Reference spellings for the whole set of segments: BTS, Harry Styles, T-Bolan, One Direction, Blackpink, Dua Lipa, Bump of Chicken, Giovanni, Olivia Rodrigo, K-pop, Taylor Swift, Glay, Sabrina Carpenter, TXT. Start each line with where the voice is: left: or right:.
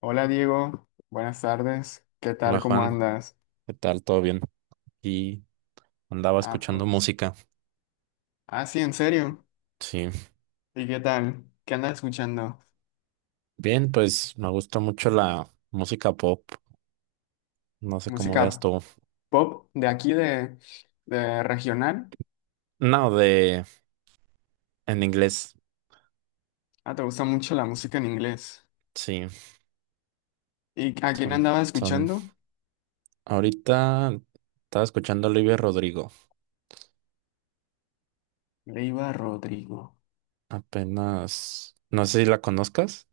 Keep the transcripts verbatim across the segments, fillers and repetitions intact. left: Hola Diego, buenas tardes. ¿Qué
right: Hola
left: tal? ¿Cómo
right: Juan,
left: andas?
right: ¿qué tal? ¿Todo bien? Y andaba
left: Ah,
right: escuchando
left: pues.
right: música.
left: Ah, sí, en serio.
right: Sí.
left: ¿Y qué tal? ¿Qué andas escuchando?
right: Bien, pues me gusta mucho la música pop. No sé cómo veas
left: ¿Música
right: tú.
left: pop de aquí, de, de regional?
right: No, de en inglés.
left: Ah, ¿te gusta mucho la música en inglés?
right: Sí,
left: ¿Y a quién
right: son,
left: andabas
right: son.
left: escuchando?
right: Ahorita estaba escuchando a Olivia Rodrigo.
left: Leiva Rodrigo.
right: Apenas. No sé si la conozcas.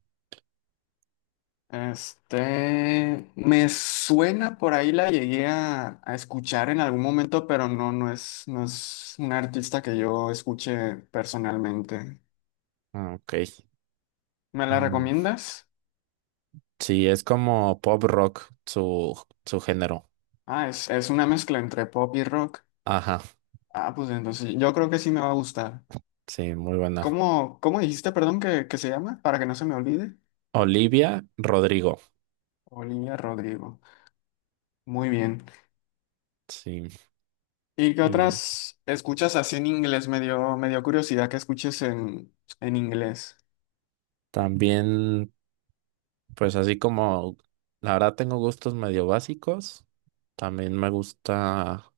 left: Este, me suena por ahí, la llegué a, a escuchar en algún momento, pero no, no es, no es una artista que yo escuche personalmente.
right: Ah, ok.
left: ¿Me la
right: Mm,
left: recomiendas?
right: sí, es como pop rock, su, su género.
left: Ah, es, es una mezcla entre pop y rock.
right: Ajá.
left: Ah, pues entonces yo creo que sí me va a gustar.
right: Sí, muy buena.
left: ¿Cómo, cómo dijiste, perdón, que, que se llama? Para que no se me olvide.
right: Olivia Rodrigo.
left: Olivia Rodrigo. Muy bien.
right: Sí.
left: ¿Y qué
right: Y
left: otras escuchas así en inglés? Me dio, me dio curiosidad que escuches en, en inglés.
right: también, pues así como la verdad tengo gustos medio básicos, también me gusta,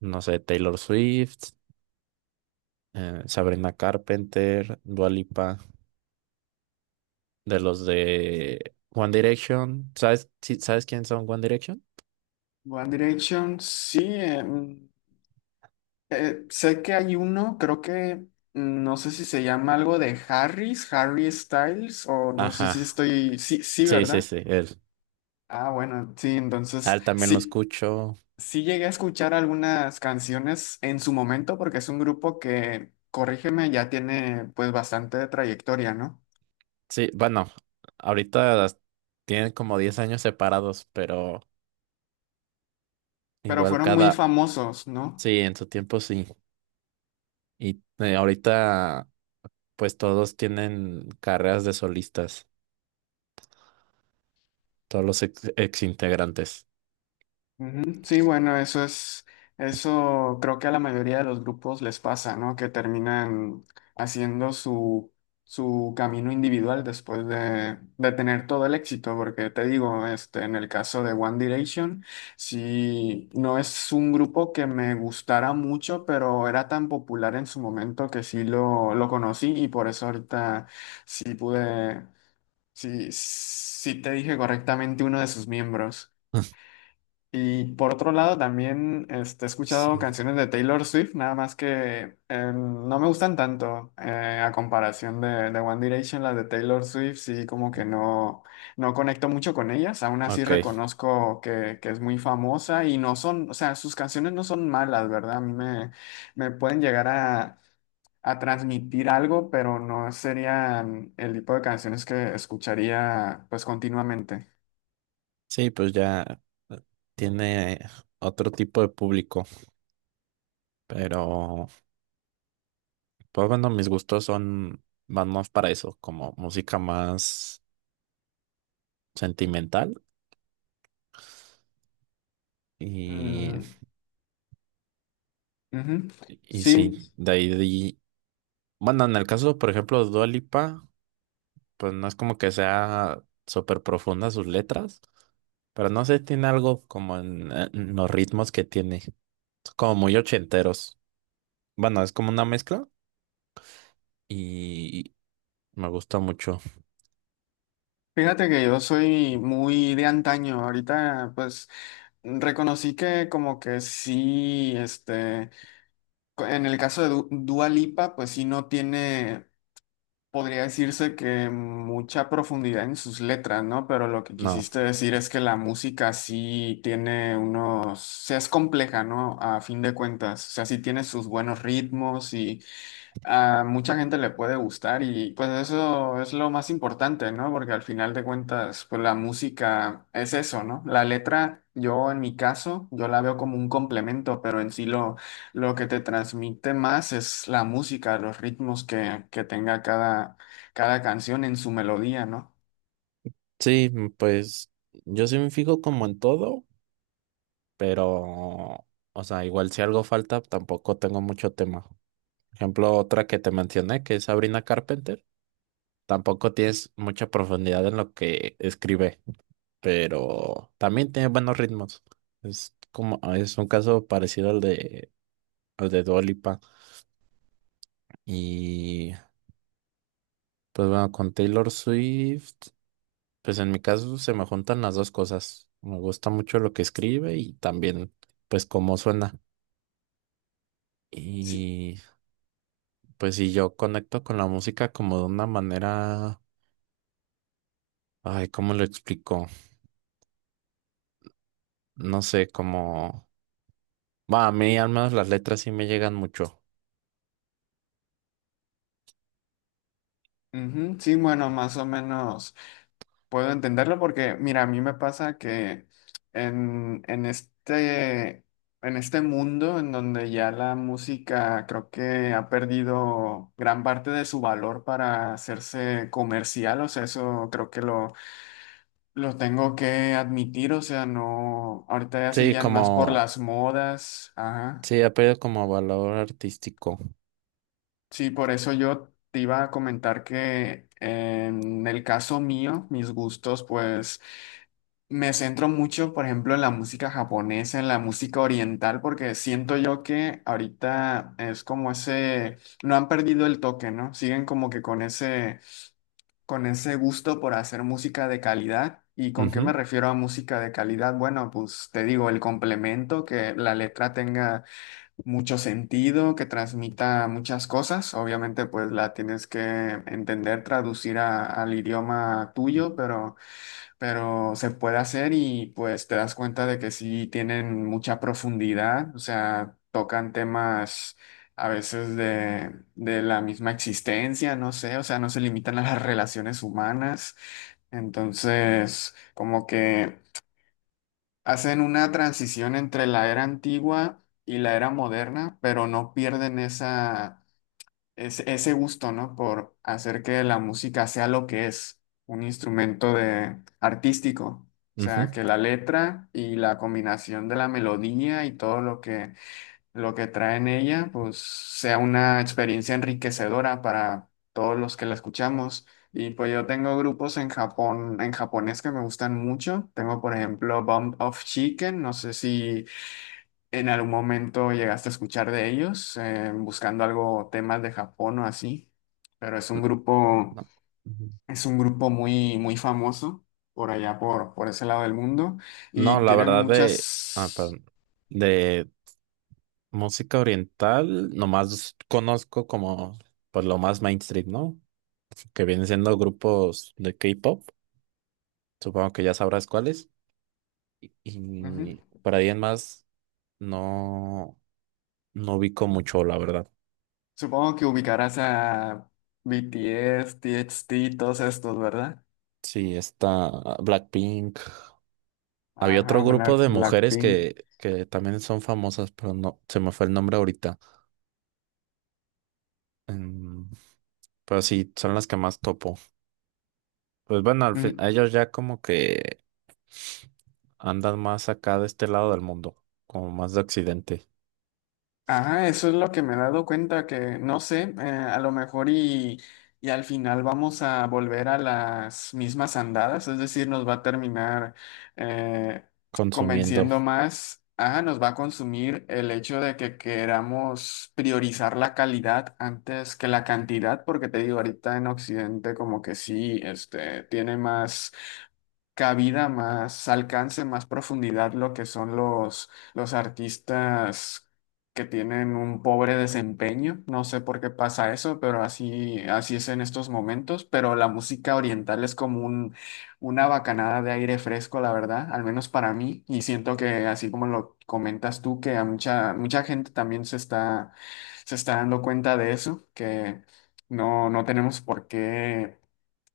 right: no sé, Taylor Swift, eh, Sabrina Carpenter, Dua Lipa, de los de One Direction. ¿Sabes, sí- sabes quién son One Direction?
left: One Direction, sí. em, eh, sé que hay uno, creo que mm, no sé si se llama algo de Harris, Harry Styles, o no sé si
right: Ajá,
left: estoy. Sí, sí,
right: sí, sí,
left: ¿verdad?
right: sí, él.
left: Ah, bueno, sí,
right: A
left: entonces
right: él también lo
left: sí.
right: escucho.
left: Sí llegué a escuchar algunas canciones en su momento porque es un grupo que, corrígeme, ya tiene pues bastante trayectoria, ¿no?
right: Sí, bueno, ahorita las- tienen como diez años separados, pero
left: Pero
right: igual
left: fueron muy
right: cada,
left: famosos, ¿no?
right: sí, en su tiempo sí. Y eh, ahorita pues todos tienen carreras de solistas, todos los ex, integrantes.
left: Ujú. Sí, bueno, eso es, eso creo que a la mayoría de los grupos les pasa, ¿no? Que terminan haciendo su, su camino individual después de, de tener todo el éxito, porque te digo, este, en el caso de One Direction, sí, no es un grupo que me gustara mucho, pero era tan popular en su momento que sí lo, lo conocí y por eso ahorita sí pude, sí, sí te dije correctamente uno de sus miembros. Y por otro lado, también este, he
right: Sí.
left: escuchado canciones de Taylor Swift, nada más que eh, no me gustan tanto eh, a comparación de, de One Direction, las de Taylor Swift, sí como que no, no conecto mucho con ellas, aún así
right: Ok,
left: reconozco que, que es muy famosa y no son, o sea, sus canciones no son malas, ¿verdad? A mí me, me pueden llegar a, a transmitir algo, pero no serían el tipo de canciones que escucharía pues continuamente.
right: sí, pues ya eh, tiene otro tipo de público, pero pues bueno, mis gustos son van más para eso, como música más sentimental y,
left: Mm, ujú.
right: y sí,
left: Sí,
right: de ahí, de ahí- bueno, en el caso, por ejemplo, de Dua Lipa, pues no es como que sea súper profunda sus letras, pero no sé, tiene algo como en, eh, en los ritmos que tiene, como muy ochenteros. Bueno, es como una mezcla y me gusta mucho.
left: fíjate que yo soy muy de antaño. Ahorita, pues, reconocí que como que sí, este, co- en el caso de Du- Dua Lipa, pues sí no tiene, podría decirse que mucha profundidad en sus letras, ¿no? Pero lo que
right: No,
left: quisiste decir es que la música sí tiene unos, o sea, es compleja, ¿no? A fin de cuentas, o sea, sí tiene sus buenos ritmos a mucha gente le puede gustar y pues eso es lo más importante, ¿no? Porque al final de cuentas, pues la música es eso, ¿no? La letra, yo en mi caso, yo la veo como un complemento, pero en sí lo, lo que te transmite más es la música, los ritmos que, que tenga cada, cada canción en su melodía, ¿no?
right: sí, pues yo sí me fijo como en todo, pero, o sea, igual si algo falta, tampoco tengo mucho tema. Por ejemplo, otra que te mencioné, que es Sabrina Carpenter, tampoco tienes mucha profundidad en lo que escribe, pero también tiene buenos ritmos. Es como, ah, es un caso parecido al de, al de Dua Lipa. Y pues bueno, con Taylor Swift, pues en mi caso se me juntan las dos cosas. Me gusta mucho lo que escribe y también pues cómo suena.
left: Sí.
right: Y pues si yo conecto con la música como de una manera, ay, ¿cómo lo explico? No sé, como, va, a mí al menos las letras sí me llegan mucho.
left: Ujú, sí, bueno, más o menos. Puedo entenderlo porque, mira, a mí me pasa que en, en este, en este mundo en donde ya la música creo que ha perdido gran parte de su valor para hacerse comercial, o sea, eso creo que lo, lo tengo que admitir, o sea, no, ahorita ya se
right: Sí,
left: guían más por
right: como
left: las modas, ajá.
right: sí, ha perdido como valor artístico.
left: Sí, por eso yo te iba a comentar que en el caso mío, mis gustos, pues... Me centro mucho, por ejemplo, en la música japonesa, en la música oriental, porque siento yo que ahorita es como ese, no han perdido el toque, ¿no? Siguen como que con ese, con ese gusto por hacer música de calidad. ¿Y con qué me
right: Ujú,
left: refiero a música de calidad? Bueno, pues te digo, el complemento, que la letra tenga mucho sentido, que transmita muchas cosas. Obviamente, pues la tienes que entender, traducir a- al idioma tuyo, pero pero se puede hacer y pues te das cuenta de que sí tienen mucha profundidad, o sea, tocan temas a veces de, de la misma existencia, no sé, o sea, no se limitan a las relaciones humanas, entonces como que hacen una transición entre la era antigua y la era moderna, pero no pierden esa es ese gusto, ¿no? Por hacer que la música sea lo que es, un instrumento de artístico. O
right: ujú.
left: sea, que la letra y la combinación de la melodía y todo lo que, lo que trae en ella, pues sea una experiencia enriquecedora para todos los que la escuchamos. Y pues yo tengo grupos en Japón, en japonés que me gustan mucho. Tengo, por ejemplo, Bump of Chicken. No sé si ¿en algún momento llegaste a escuchar de ellos, eh, buscando algo, temas de Japón o así? Pero es un grupo,
right: No, ujú.
left: es un grupo muy, muy famoso por allá, por, por ese lado del mundo,
right: No,
left: y
right: la
left: tienen
right: verdad de, ah,
left: muchas...
right: perdón, de música oriental, nomás conozco como pues lo más mainstream, ¿no? Que vienen siendo grupos de K-pop, supongo que ya sabrás cuáles.
left: Ujú.
right: Y por ahí en más no, no ubico mucho, la verdad.
left: Supongo que ubicarás a B T S, T X T, todos estos, ¿verdad?
right: Sí, está Blackpink. Había otro
left: Ajá,
right: grupo
left: Black,
right: de mujeres
left: Blackpink.
right: que, que también son famosas, pero no, se me fue el nombre ahorita. Em, pero sí, son las que más topo. Pues bueno, al fin,
left: Ujú.
right: ellos ya como que andan más acá de este lado del mundo, como más de occidente,
left: Ajá, eso es lo que me he dado cuenta, que no sé, eh, a lo mejor y, y al final vamos a volver a las mismas andadas, es decir, nos va a terminar eh,
right: consumiendo.
left: convenciendo más, ajá, nos va a consumir el hecho de que queramos priorizar la calidad antes que la cantidad, porque te digo, ahorita en Occidente como que sí, este, tiene más cabida, más alcance, más profundidad lo que son los, los artistas que tienen un pobre desempeño. No sé por qué pasa eso, pero así, así es en estos momentos. Pero la música oriental es como un, una bacanada de aire fresco, la verdad, al menos para mí. Y siento que así como lo comentas tú, que a mucha, mucha gente también se está, se está dando cuenta de eso, que no, no tenemos por qué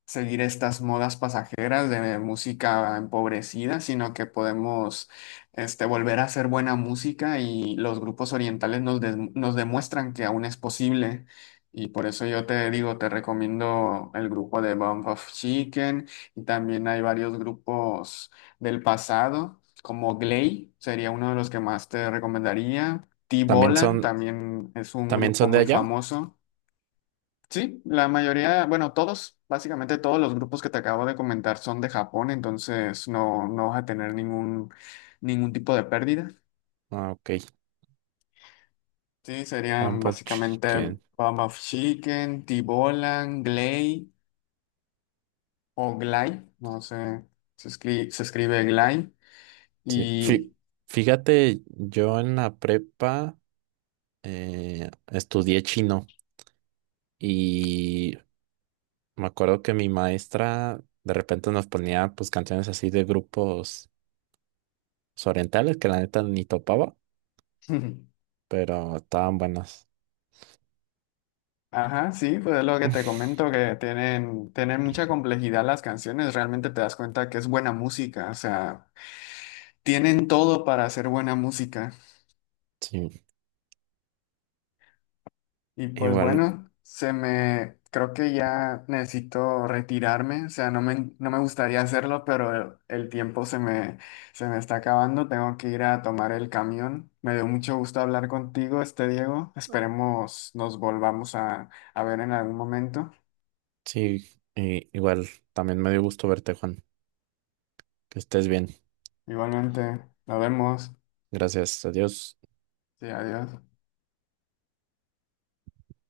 left: seguir estas modas pasajeras de música empobrecida, sino que podemos este, volver a hacer buena música y los grupos orientales nos, des- nos demuestran que aún es posible. Y por eso yo te digo, te recomiendo el grupo de Bump of Chicken y también hay varios grupos del pasado, como Glay, sería uno de los que más te recomendaría.
right: También
left: T-Bolan
right: son,
left: también es un
right: también
left: grupo
right: son de
left: muy
right: allá.
left: famoso. Sí, la mayoría, bueno, todos, básicamente todos los grupos que te acabo de comentar son de Japón, entonces no, no vas a tener ningún, ningún tipo de pérdida.
right: Ah, ok.
left: Sí,
right: Un
left: serían
right: pop
left: básicamente
right: chicken.
left: Bomb of Chicken, Tibolan, Glay o Glay, no sé, se escribe, se escribe Glay
right: Sí.
left: y...
right: Fí- Fíjate, yo en la prepa eh, estudié chino y me acuerdo que mi maestra de repente nos ponía pues canciones así de grupos pues, orientales que la neta ni topaba, pero estaban buenas.
left: Ajá, sí, pues es lo que te comento, que tienen, tienen mucha complejidad las canciones, realmente te das cuenta que es buena música, o sea, tienen todo para hacer buena música.
right: Sí,
left: Y pues
right: igual,
left: bueno, se me, creo que ya necesito retirarme, o sea, no me, no me gustaría hacerlo, pero el, el tiempo se me, se me está acabando, tengo que ir a tomar el camión. Me dio mucho gusto hablar contigo, este Diego. Esperemos nos volvamos a, a ver en algún momento.
right: sí, y- igual, también me dio gusto verte, Juan. Que estés bien.
left: Igualmente, nos vemos.
right: Gracias, adiós.
left: Sí, adiós.